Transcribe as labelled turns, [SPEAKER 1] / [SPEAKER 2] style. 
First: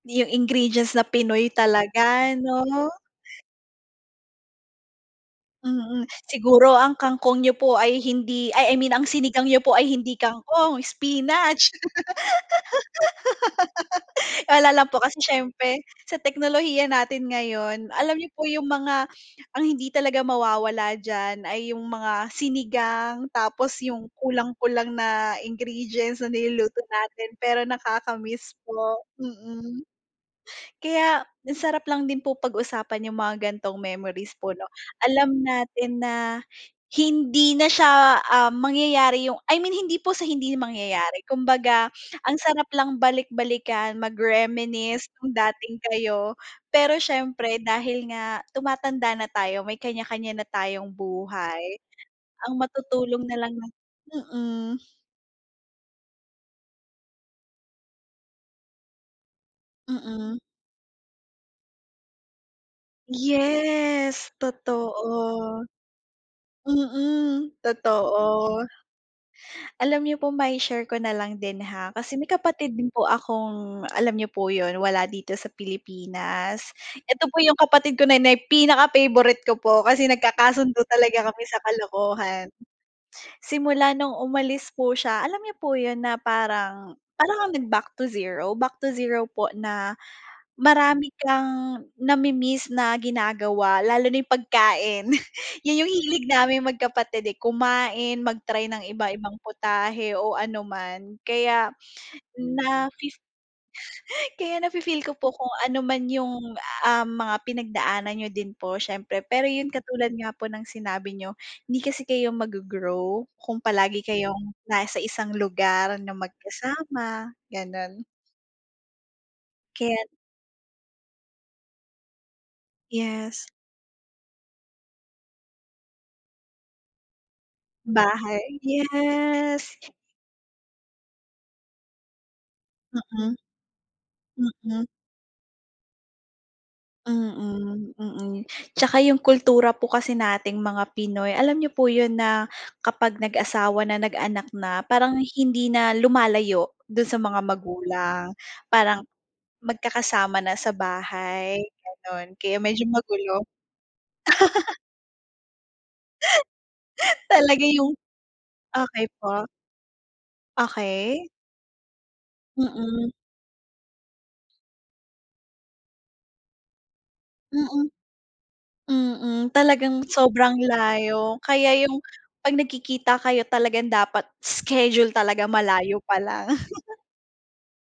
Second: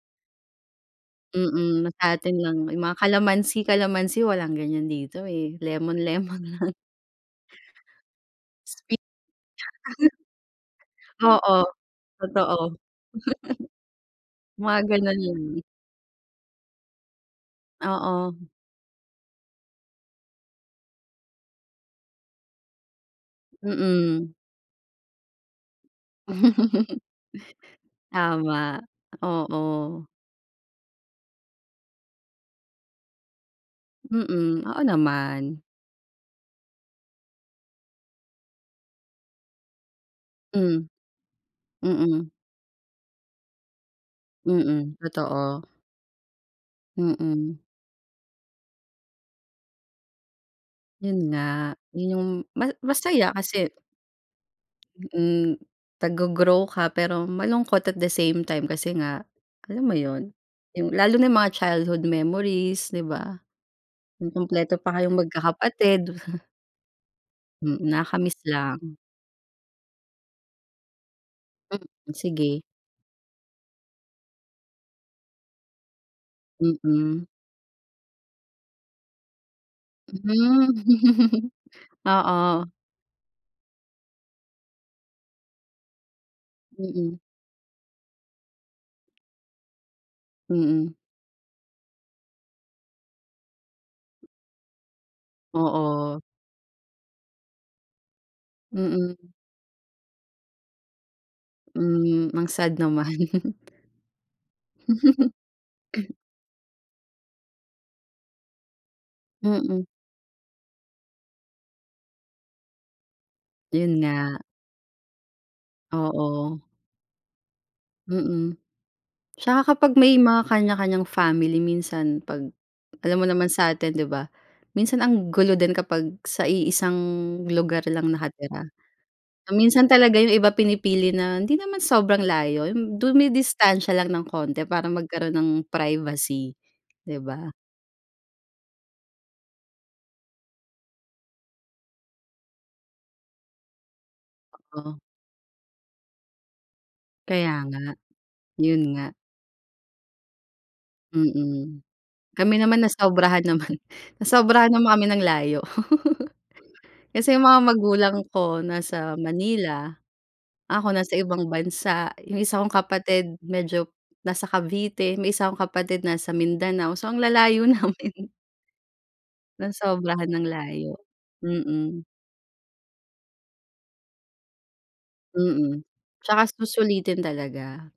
[SPEAKER 1] 'Yung ingredients na Pinoy
[SPEAKER 2] Mm,
[SPEAKER 1] talaga
[SPEAKER 2] sa'tin lang, 'yung
[SPEAKER 1] 'no?
[SPEAKER 2] mga kalamansi kalamansi walang ganiyan dito, eh,
[SPEAKER 1] Mm,
[SPEAKER 2] lemon-lemon
[SPEAKER 1] siguro
[SPEAKER 2] lang.
[SPEAKER 1] ang kangkong niyo po ay hindi ay I
[SPEAKER 2] Spi
[SPEAKER 1] mean ang sinigang niyo po ay hindi kangkong,
[SPEAKER 2] Oo,
[SPEAKER 1] spinach.
[SPEAKER 2] totoo.
[SPEAKER 1] Wala
[SPEAKER 2] Mga
[SPEAKER 1] lang po, kasi
[SPEAKER 2] gano'n lang.
[SPEAKER 1] siyempre sa teknolohiya natin ngayon alam niyo
[SPEAKER 2] Oo.
[SPEAKER 1] po 'yung mga ang hindi talaga mawawala diyan ay 'yung mga sinigang, tapos 'yung
[SPEAKER 2] Mm.
[SPEAKER 1] kulang-kulang na ingredients na niluluto natin pero nakaka-miss
[SPEAKER 2] Tama,
[SPEAKER 1] po, mm.
[SPEAKER 2] oo.
[SPEAKER 1] Kaya ang sarap lang din po pag-usapan 'yung mga ganitong memories po, 'no.
[SPEAKER 2] Mm, oo
[SPEAKER 1] Alam
[SPEAKER 2] naman.
[SPEAKER 1] natin na hindi na siya, um, mangyayari 'yung I mean hindi po sa hindi
[SPEAKER 2] Hmm.
[SPEAKER 1] mangyayari, kumbaga
[SPEAKER 2] Mm.
[SPEAKER 1] ang sarap lang balik-balikan,
[SPEAKER 2] Mm,
[SPEAKER 1] mag-reminisce 'yung
[SPEAKER 2] totoo.
[SPEAKER 1] dating kayo. Pero siyempre
[SPEAKER 2] Mm.
[SPEAKER 1] dahil nga tumatanda na tayo may kanya-kanya na tayong
[SPEAKER 2] 'Yun nga,
[SPEAKER 1] buhay.
[SPEAKER 2] yun 'yung
[SPEAKER 1] Ang
[SPEAKER 2] mas
[SPEAKER 1] matutulong
[SPEAKER 2] masaya
[SPEAKER 1] nalang na
[SPEAKER 2] kasi
[SPEAKER 1] mm.
[SPEAKER 2] Mm, naggo-grow ka pero malungkot at the same time, kasi nga, alam mo 'yun,
[SPEAKER 1] Mm.
[SPEAKER 2] 'yung lalo na 'yung mga childhood memories, 'di ba?
[SPEAKER 1] Yes,
[SPEAKER 2] Nung kumpleto pa kayong
[SPEAKER 1] totoo.
[SPEAKER 2] magkakapatid.
[SPEAKER 1] Mm,
[SPEAKER 2] Mm, nakaka-miss
[SPEAKER 1] totoo.
[SPEAKER 2] lang.
[SPEAKER 1] Alam niyo po mai-share ko na lang din, ha,
[SPEAKER 2] Hmm,
[SPEAKER 1] kasi may
[SPEAKER 2] sige.
[SPEAKER 1] kapatid din po akong alam niyo po 'yun, wala dito sa Pilipinas.
[SPEAKER 2] Mm.
[SPEAKER 1] Ito po 'yung kapatid ko na 'yun pinaka-favorite ko po kasi nagkakasundo talaga kami
[SPEAKER 2] Hmm.
[SPEAKER 1] sa kalokohan.
[SPEAKER 2] Oo.
[SPEAKER 1] Simula no'ng umalis po siya, alam niyo po 'yun na parang,
[SPEAKER 2] Mm.
[SPEAKER 1] para kang nag-back to zero, back to zero po na,
[SPEAKER 2] Mm.
[SPEAKER 1] marami kang nami-miss na ginagawa lalo na 'yung pagkain, 'yun 'yung
[SPEAKER 2] Oo.
[SPEAKER 1] hilig naming magkapatid, eh, kumain, mag-try ng
[SPEAKER 2] Mm.
[SPEAKER 1] iba-ibang putahe o ano man kaya
[SPEAKER 2] Hmm, ang sad
[SPEAKER 1] nafi
[SPEAKER 2] naman.
[SPEAKER 1] Kaya nafi-feel ko po kung ano man 'yung, ah, mga pinagdaanan niyo din po siyempre. Pero 'yun
[SPEAKER 2] Mm.
[SPEAKER 1] katulad nga po ng sinabi niyo, hindi kasi kayo maggo-grow kung palagi
[SPEAKER 2] 'Yun nga.
[SPEAKER 1] kayong nasa isang lugar na
[SPEAKER 2] Oo.
[SPEAKER 1] magkasama, gano'n.
[SPEAKER 2] Mm, tsaka kapag
[SPEAKER 1] Kaya.
[SPEAKER 2] may mga kanya-kanyang family minsan pag alam mo
[SPEAKER 1] Yes.
[SPEAKER 2] naman sa'tin 'di ba. Minsan ang gulo din kapag sa iisang lugar lang
[SPEAKER 1] Bahay,
[SPEAKER 2] nakatira,
[SPEAKER 1] yes.
[SPEAKER 2] minsan talaga 'yung iba pinipili na hindi naman sobrang layo 'yung
[SPEAKER 1] Mm.
[SPEAKER 2] dumidistansiya lang ng konti
[SPEAKER 1] Mm.
[SPEAKER 2] para magkaroon ng privacy, 'di ba?
[SPEAKER 1] Mm, mm tsaka 'yung kultura po kasi nating mga Pinoy alam niyo po 'yun na kapag nag-asawa na, nag-anak na,
[SPEAKER 2] Oo.
[SPEAKER 1] parang hindi na lumalayo do'n sa mga
[SPEAKER 2] Kaya nga,
[SPEAKER 1] magulang.
[SPEAKER 2] 'yun
[SPEAKER 1] Parang
[SPEAKER 2] nga.
[SPEAKER 1] magkakasama na sa bahay
[SPEAKER 2] Mm,
[SPEAKER 1] gano'n
[SPEAKER 2] kami
[SPEAKER 1] kaya
[SPEAKER 2] naman
[SPEAKER 1] medyo magulo.
[SPEAKER 2] nasobrahan naman, nasobrahan naman kami ng layo. Kasi 'yung mga
[SPEAKER 1] Talaga 'yung,
[SPEAKER 2] magulang ko
[SPEAKER 1] okey
[SPEAKER 2] nasa
[SPEAKER 1] po.
[SPEAKER 2] Manila, ako nasa
[SPEAKER 1] Okey.
[SPEAKER 2] ibang bansa, 'yung isa kong
[SPEAKER 1] Mm.
[SPEAKER 2] kapatid medyo nasa Cavite, may isa akong kapatid nasa Mindanao so ang lalayo
[SPEAKER 1] Mm.
[SPEAKER 2] namin.
[SPEAKER 1] Mm, talagang
[SPEAKER 2] Nasobrahan ng
[SPEAKER 1] sobrang
[SPEAKER 2] layo,
[SPEAKER 1] layo kaya 'yung
[SPEAKER 2] mm.
[SPEAKER 1] 'pag nagkikita kayo talagang dapat schedule talaga
[SPEAKER 2] Mm,
[SPEAKER 1] malayo
[SPEAKER 2] tsaka
[SPEAKER 1] palang.
[SPEAKER 2] susulitin talaga.